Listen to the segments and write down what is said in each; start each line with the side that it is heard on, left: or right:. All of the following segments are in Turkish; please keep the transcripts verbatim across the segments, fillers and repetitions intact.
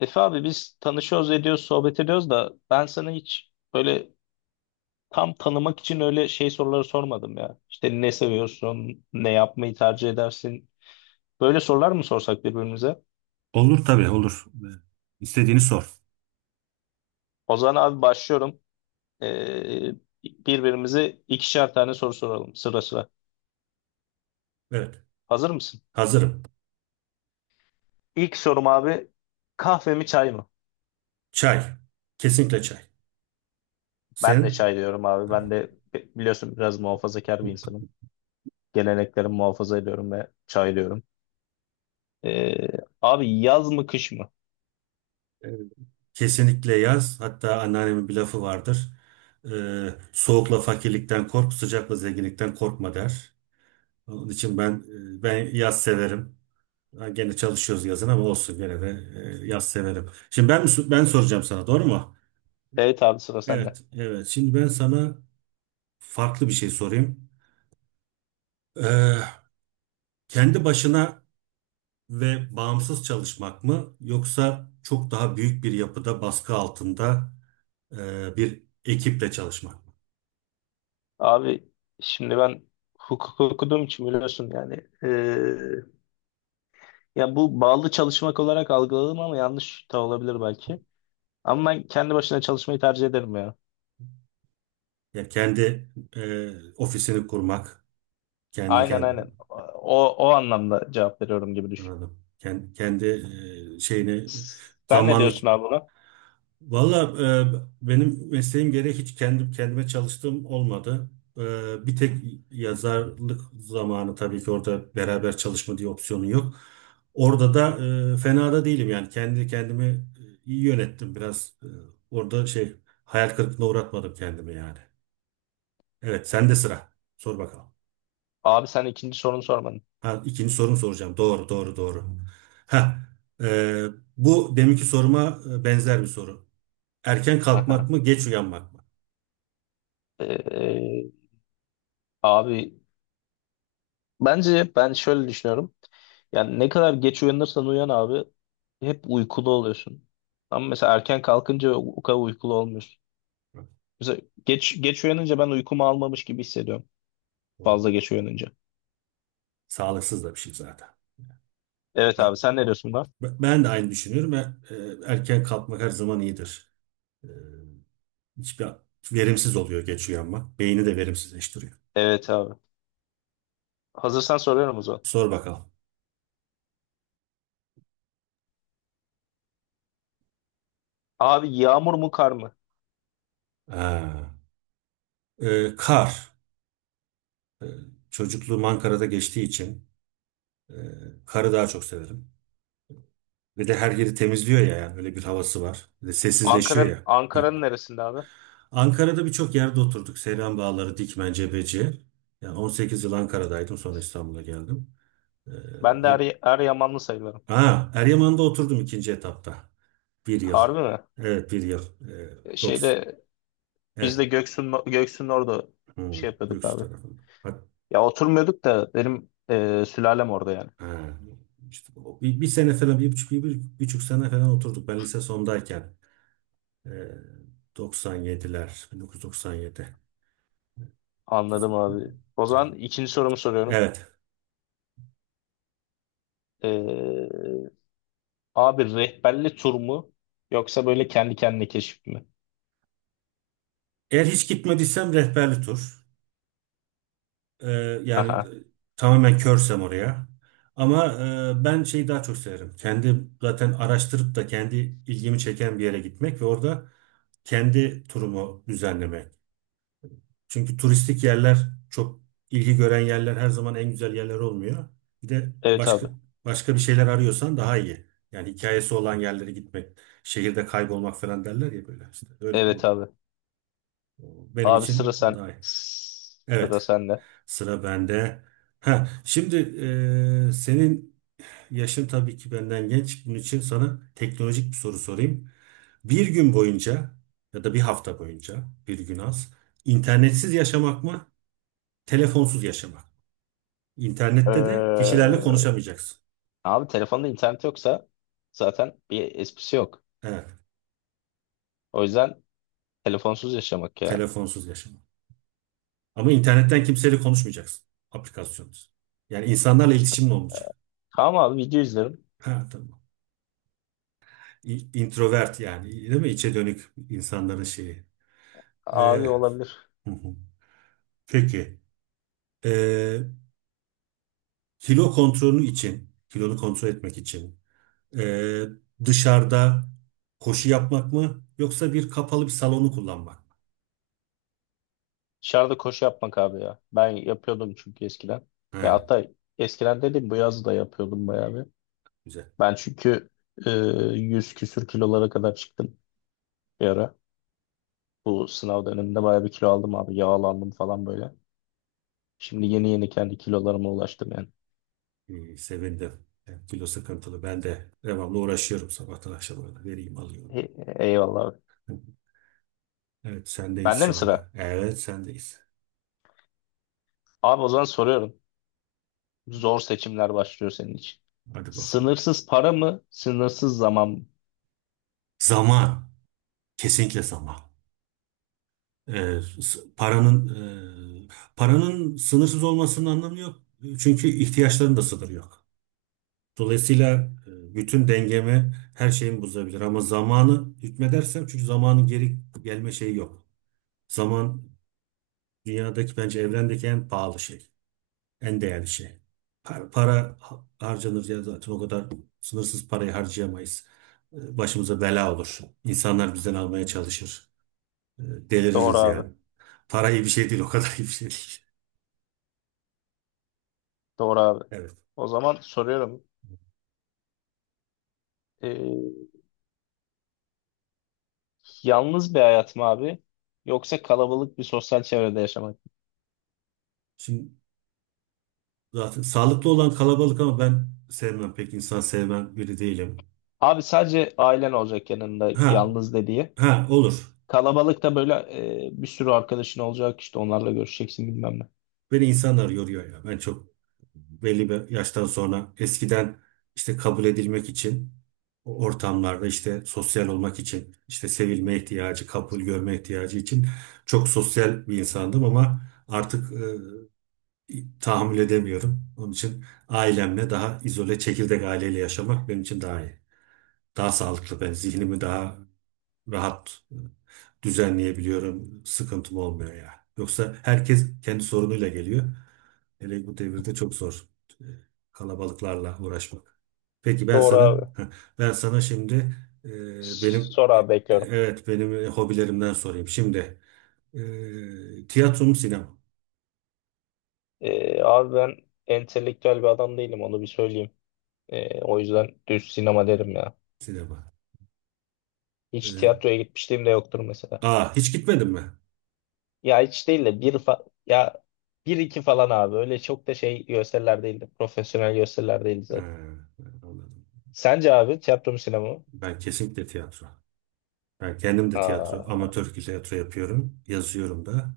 left: Efe abi biz tanışıyoruz, ediyoruz, sohbet ediyoruz da ben sana hiç böyle tam tanımak için öyle şey soruları sormadım ya. İşte ne seviyorsun, ne yapmayı tercih edersin? Böyle sorular mı sorsak birbirimize?
right: Olur tabii olur. İstediğini sor.
left: O zaman abi başlıyorum. Ee, Birbirimize ikişer tane soru soralım sıra sıra.
right: Evet.
left: Hazır mısın?
right: Hazırım.
left: İlk sorum abi, kahve mi çay mı?
right: Çay. Kesinlikle çay.
left: Ben de
right: Sen?
left: çay diyorum abi. Ben de bi- biliyorsun biraz muhafazakar bir insanım. Geleneklerimi muhafaza ediyorum ve çay diyorum. Ee, Abi, yaz mı kış mı?
right: Evet. Kesinlikle yaz. Hatta anneannemin bir lafı vardır. Ee, soğukla fakirlikten kork, sıcakla zenginlikten korkma der. Onun için ben e, ben yaz severim. Ha, gene çalışıyoruz yazın ama olsun gene de e, yaz severim. Şimdi ben mi so- ben soracağım sana doğru mu?
left: Evet abi, sıra sende.
right: Evet, evet. Şimdi ben sana farklı bir şey sorayım. Ee, kendi başına ve bağımsız çalışmak mı yoksa çok daha büyük bir yapıda baskı altında e, bir ekiple çalışmak mı?
left: Abi şimdi ben hukuk okuduğum için biliyorsun yani. eee, Ya bu bağlı çalışmak olarak algıladım ama yanlış da olabilir belki. Ama ben kendi başına çalışmayı tercih ederim ya.
right: Yani kendi e, ofisini kurmak, kendi
left: Aynen
right: kendi
left: aynen. O, o anlamda cevap veriyorum gibi düşün.
right: Anladım. Kendi, kendi e, şeyini
left: Sen ne
right: zamanlı.
left: diyorsun abi buna?
right: Valla e, benim mesleğim gereği hiç kendim kendime çalıştığım olmadı. E, bir tek yazarlık zamanı tabii ki orada beraber çalışma diye opsiyonun yok. Orada da e, fena da değilim yani kendi kendimi e, iyi yönettim biraz. E, orada şey hayal kırıklığına uğratmadım kendimi yani. Evet, sende sıra. Sor bakalım.
left: Abi sen ikinci sorunu sormadın.
right: Ha, ikinci sorumu soracağım. Doğru doğru doğru. Ha, e, bu deminki soruma e, benzer bir soru. Erken
left: Aha,
right: kalkmak mı geç uyanmak mı?
left: abi. Bence ben şöyle düşünüyorum. Yani ne kadar geç uyanırsan uyan abi, hep uykulu oluyorsun. Ama mesela erken kalkınca o kadar uykulu olmuyorsun. Mesela geç geç uyanınca ben uykumu almamış gibi hissediyorum.
right: Doğru.
left: Fazla geç uyanınca.
right: Sağlıksız da bir şey zaten.
left: Evet
right: Ben,
left: abi, sen ne diyorsun buna?
right: ben de aynı düşünüyorum. E, e, Erken kalkmak her zaman iyidir. E, Hiçbir verimsiz oluyor geç uyanmak. Beyni de verimsizleştiriyor.
left: Evet abi. Hazırsan soruyorum o zaman.
right: Sor bakalım.
left: Abi, yağmur mu kar mı?
right: Ha. E, kar. Çocukluğum Ankara'da geçtiği için e, karı daha çok severim. Ve de her yeri temizliyor ya yani öyle bir havası var. Bir de sessizleşiyor
left: Ankara'nın
right: ya.
left: Ankara'nın neresinde abi?
right: Ankara'da birçok yerde oturduk. Seyran Bağları, Dikmen, Cebeci. Yani on sekiz yıl Ankara'daydım, sonra İstanbul'a geldim. E,
left: Ben de
right: o
left: Er, Eryamanlı sayılırım.
right: Ha, Eryaman'da oturdum ikinci etapta. Bir yıl.
left: Harbi mi?
right: Evet, bir yıl. Ee, dokuz.
left: Şeyde biz de
right: Evet.
left: Göksu'nun Göksu'nun orada
right: Hmm,
left: şey yapıyorduk
right: Göksu
left: abi.
right: tarafında. Hat-
left: Ya oturmuyorduk da benim e, sülalem orada yani.
right: Ha, işte o bir, bir sene falan bir buçuk, bir, bir buçuk sene falan oturduk. Ben lise sondayken. Ee, doksan yediler. bin dokuz yüz doksan yedi.
left: Anladım abi. O zaman ikinci sorumu soruyorum.
right: Evet.
left: E, abi, rehberli tur mu yoksa böyle kendi kendine keşif mi?
right: Eğer hiç gitmediysem rehberli tur. Ee, yani
left: Aha.
right: e, tamamen körsem oraya. Ama e, ben şeyi daha çok severim. Kendi zaten araştırıp da kendi ilgimi çeken bir yere gitmek ve orada kendi turumu düzenlemek. Çünkü turistik yerler, çok ilgi gören yerler her zaman en güzel yerler olmuyor. Bir de
left: Evet
right: başka
left: abi.
right: başka bir şeyler arıyorsan daha iyi. Yani hikayesi olan yerlere gitmek, şehirde kaybolmak falan derler ya böyle. İşte öyle
left: Evet
right: o-
left: abi.
right: o- benim
left: Abi sıra
right: için o
left: sen,
right: daha iyi.
left: sıra
right: Evet.
left: sende.
right: Sıra bende. Ha, şimdi e, senin yaşın tabii ki benden genç. Bunun için sana teknolojik bir soru sorayım. Bir gün boyunca ya da bir hafta boyunca bir gün az internetsiz yaşamak mı, telefonsuz yaşamak mı?
left: Ee,
right: İnternette de kişilerle konuşamayacaksın.
left: Abi, telefonda internet yoksa zaten bir esprisi yok.
right: Evet,
left: O yüzden telefonsuz yaşamak ya.
right: telefonsuz yaşamak. Ama internetten kimseyle konuşmayacaksın. Aplikasyonsuz. Yani insanlarla iletişimin olmayacak.
left: Tamam abi, video izlerim.
right: Ha, tamam. İ- Introvert yani değil mi? İçe dönük insanların şeyi. Ee,
left: Abi olabilir.
right: Peki, e, kilo kontrolü için, kilonu kontrol etmek için e, dışarıda koşu yapmak mı yoksa bir kapalı bir salonu kullanmak mı?
left: Dışarıda koşu yapmak abi ya. Ben yapıyordum çünkü eskiden.
right: He,
left: Ya hatta eskiden dedim, bu yaz da yapıyordum bayağı bir.
right: güzel.
left: Ben çünkü e, yüz küsür kilolara kadar çıktım bir ara. Bu sınav döneminde bayağı bir kilo aldım abi. Yağlandım falan böyle. Şimdi yeni yeni kendi kilolarıma ulaştım yani.
right: İyi, sevindim. Yani kilo sıkıntılı. Ben de devamlı uğraşıyorum sabahtan akşama kadar. Vereyim alıyorum.
left: E- eyvallah abi.
right: Evet, sendeyiz
left: Bende mi
right: şu
left: sıra?
right: anda. Evet, sendeyiz.
left: Abi o zaman soruyorum. Zor seçimler başlıyor senin için.
right: Hadi bakalım.
left: Sınırsız para mı? Sınırsız zaman mı?
right: Zaman, kesinlikle zaman. E, s- paranın e, paranın sınırsız olmasının anlamı yok. Çünkü ihtiyaçların da sınırı yok. Dolayısıyla e, bütün dengemi, her şeyimi bozabilir. Ama zamanı hükmedersem, çünkü zamanın geri gelme şeyi yok. Zaman dünyadaki, bence evrendeki en pahalı şey. En değerli şey. Para, para ha- harcanır ya zaten, o kadar sınırsız parayı harcayamayız. E, Başımıza bela olur. İnsanlar bizden almaya çalışır. E,
left: Doğru
right: Deliririz
left: abi.
right: yani. Para iyi bir şey değil, o kadar iyi bir şey değil.
left: Doğru abi.
right: Evet.
left: O zaman soruyorum. E, yalnız bir hayat mı abi? Yoksa kalabalık bir sosyal çevrede yaşamak mı?
right: Şimdi zaten sağlıklı olan kalabalık, ama ben sevmem, pek insan sevmem biri değilim.
left: Abi sadece ailen olacak yanında,
right: Ha,
left: yalnız dediği.
right: ha olur.
left: Kalabalıkta böyle e, bir sürü arkadaşın olacak, işte onlarla görüşeceksin bilmem ne.
right: Beni insanlar yoruyor ya. Ben çok belli bir yaştan sonra, eskiden işte kabul edilmek için, o ortamlarda işte sosyal olmak için, işte sevilme ihtiyacı, kabul görme ihtiyacı için çok sosyal bir insandım, ama artık e, tahammül edemiyorum. Onun için ailemle daha izole, çekirdek aileyle yaşamak benim için daha iyi. Daha sağlıklı, ben zihnimi daha rahat e, düzenleyebiliyorum. Sıkıntım olmuyor ya. Yoksa herkes kendi sorunuyla geliyor. Hele bu devirde çok zor e, kalabalıklarla uğraşmak. Peki ben
left: Doğru
right: sana
left: abi.
right: ben sana şimdi e, benim
left: Sor abi,
right: e,
left: bekliyorum.
right: evet benim e, hobilerimden sorayım. Şimdi e, tiyatro mu sinema mı?
left: E, abi ben entelektüel bir adam değilim, onu bir söyleyeyim. E, o yüzden düz sinema derim ya.
right: Sinema.
left: Hiç
right: E,
left: tiyatroya gitmişliğim de yoktur mesela.
right: aa, hiç gitmedin mi?
left: Ya hiç değil de bir fa- ya bir iki falan abi. Öyle çok da şey gösteriler değildi. Profesyonel gösteriler değildi
right: Ha,
left: zaten.
right: anladım.
left: Sence abi, tiyatro mu sinema mı?
right: Ben kesinlikle tiyatro. Ben kendim de tiyatro,
left: Aa,
right: amatör tiyatro yapıyorum. Yazıyorum da.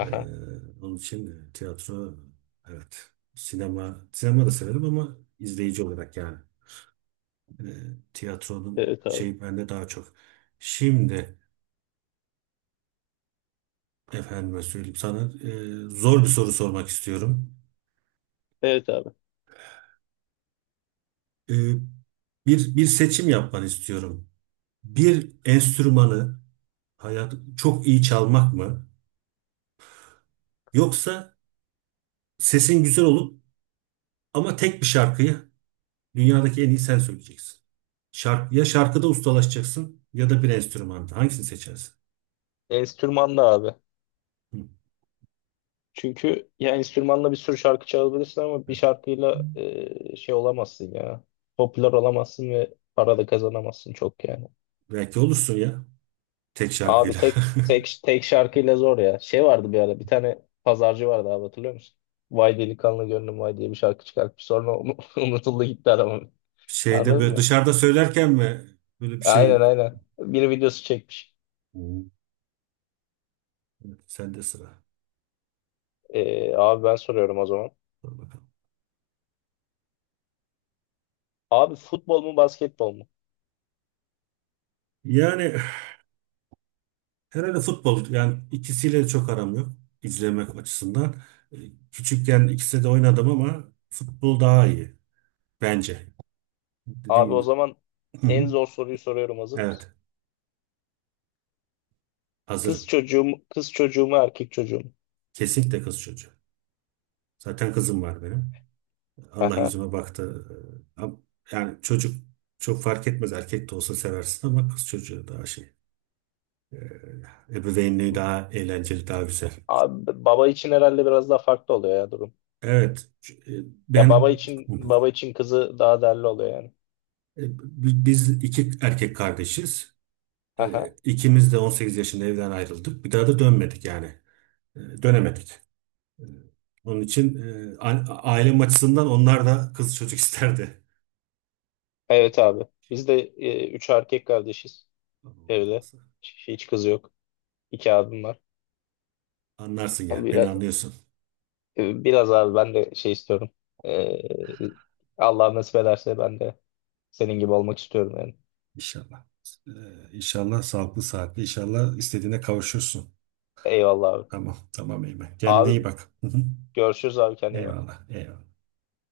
right: Ee, onun için e, tiyatro, evet. Sinema, sinema da severim ama izleyici olarak yani. Ee, tiyatronun
left: Evet abi.
right: şeyi bende daha çok. Şimdi efendime söyleyeyim, sana e, zor bir soru sormak istiyorum.
left: Evet abi.
right: Ee, bir bir seçim yapmanı istiyorum. Bir enstrümanı hayat çok iyi çalmak mı? Yoksa sesin güzel olup ama tek bir şarkıyı dünyadaki en iyi sen söyleyeceksin. Şark, ya şarkıda ustalaşacaksın ya da bir enstrümanda. Hangisini seçersin?
left: Enstrümanlı abi.
right: Hı.
left: Çünkü ya enstrümanla bir sürü şarkı çalabilirsin ama bir şarkıyla e, şey olamazsın ya. Popüler olamazsın ve para da kazanamazsın çok yani.
right: Belki olursun ya, tek
left: Abi
right: şarkıyla.
left: tek tek tek şarkıyla zor ya. Şey vardı bir ara, bir tane pazarcı vardı abi, hatırlıyor musun? Vay delikanlı gönlüm vay diye bir şarkı çıkartmış. Sonra onu- unutuldu gitti adamın.
right: Şeyde,
left: Anladın
right: böyle
left: mı?
right: dışarıda söylerken mi, böyle bir
left: Aynen
right: şey?
left: aynen. Bir videosu çekmiş.
right: Hmm. Evet, sende sıra.
left: E, abi ben soruyorum o zaman.
right: Dur bakalım.
left: Abi, futbol mu basketbol mu?
right: Yani herhalde futbol, yani ikisiyle de çok aram yok izlemek açısından. Ee, Küçükken ikisi de oynadım ama futbol daha iyi bence. Dediğim
left: Abi o
right: gibi.
left: zaman en zor soruyu soruyorum, hazır mısın?
right: Evet,
left: Kız
right: hazırım.
left: çocuğu mu, kız çocuğu mu erkek çocuğu mu?
right: Kesinlikle kız çocuğu. Zaten kızım var benim. Allah
left: Aha.
right: yüzüme baktı. Ee, am- Yani çocuk çok fark etmez. Erkek de olsa seversin, ama kız çocuğu daha şey. e, Ebeveynliği daha eğlenceli, daha güzel.
left: Abi baba için herhalde biraz daha farklı oluyor ya durum.
right: Evet. e,
left: Ya
right: Ben
left: baba için baba için kızı daha değerli oluyor yani.
right: e, bi- biz iki erkek kardeşiz. E,
left: Aha.
right: İkimiz de on sekiz yaşında evden ayrıldık. Bir daha da dönmedik yani. E, Dönemedik. E, Onun için e, a- ailem açısından onlar da kız çocuk isterdi.
left: Evet abi. Biz de e, üç erkek kardeşiz evde. Hiç hiç kız yok. İki abim var.
right: Anlarsın yani. Beni
left: Biraz,
right: anlıyorsun.
left: biraz abi ben de şey istiyorum. E, Allah nasip ederse ben de senin gibi olmak istiyorum yani.
right: İnşallah. Ee, inşallah sağlıklı, saatli. İnşallah istediğine kavuşursun.
left: Eyvallah abi.
right: Tamam. Tamam Eymen. Kendine
left: Abi,
right: iyi bak. Hı hı.
left: görüşürüz abi, kendine iyi bak.
right: Eyvallah. Eyvallah.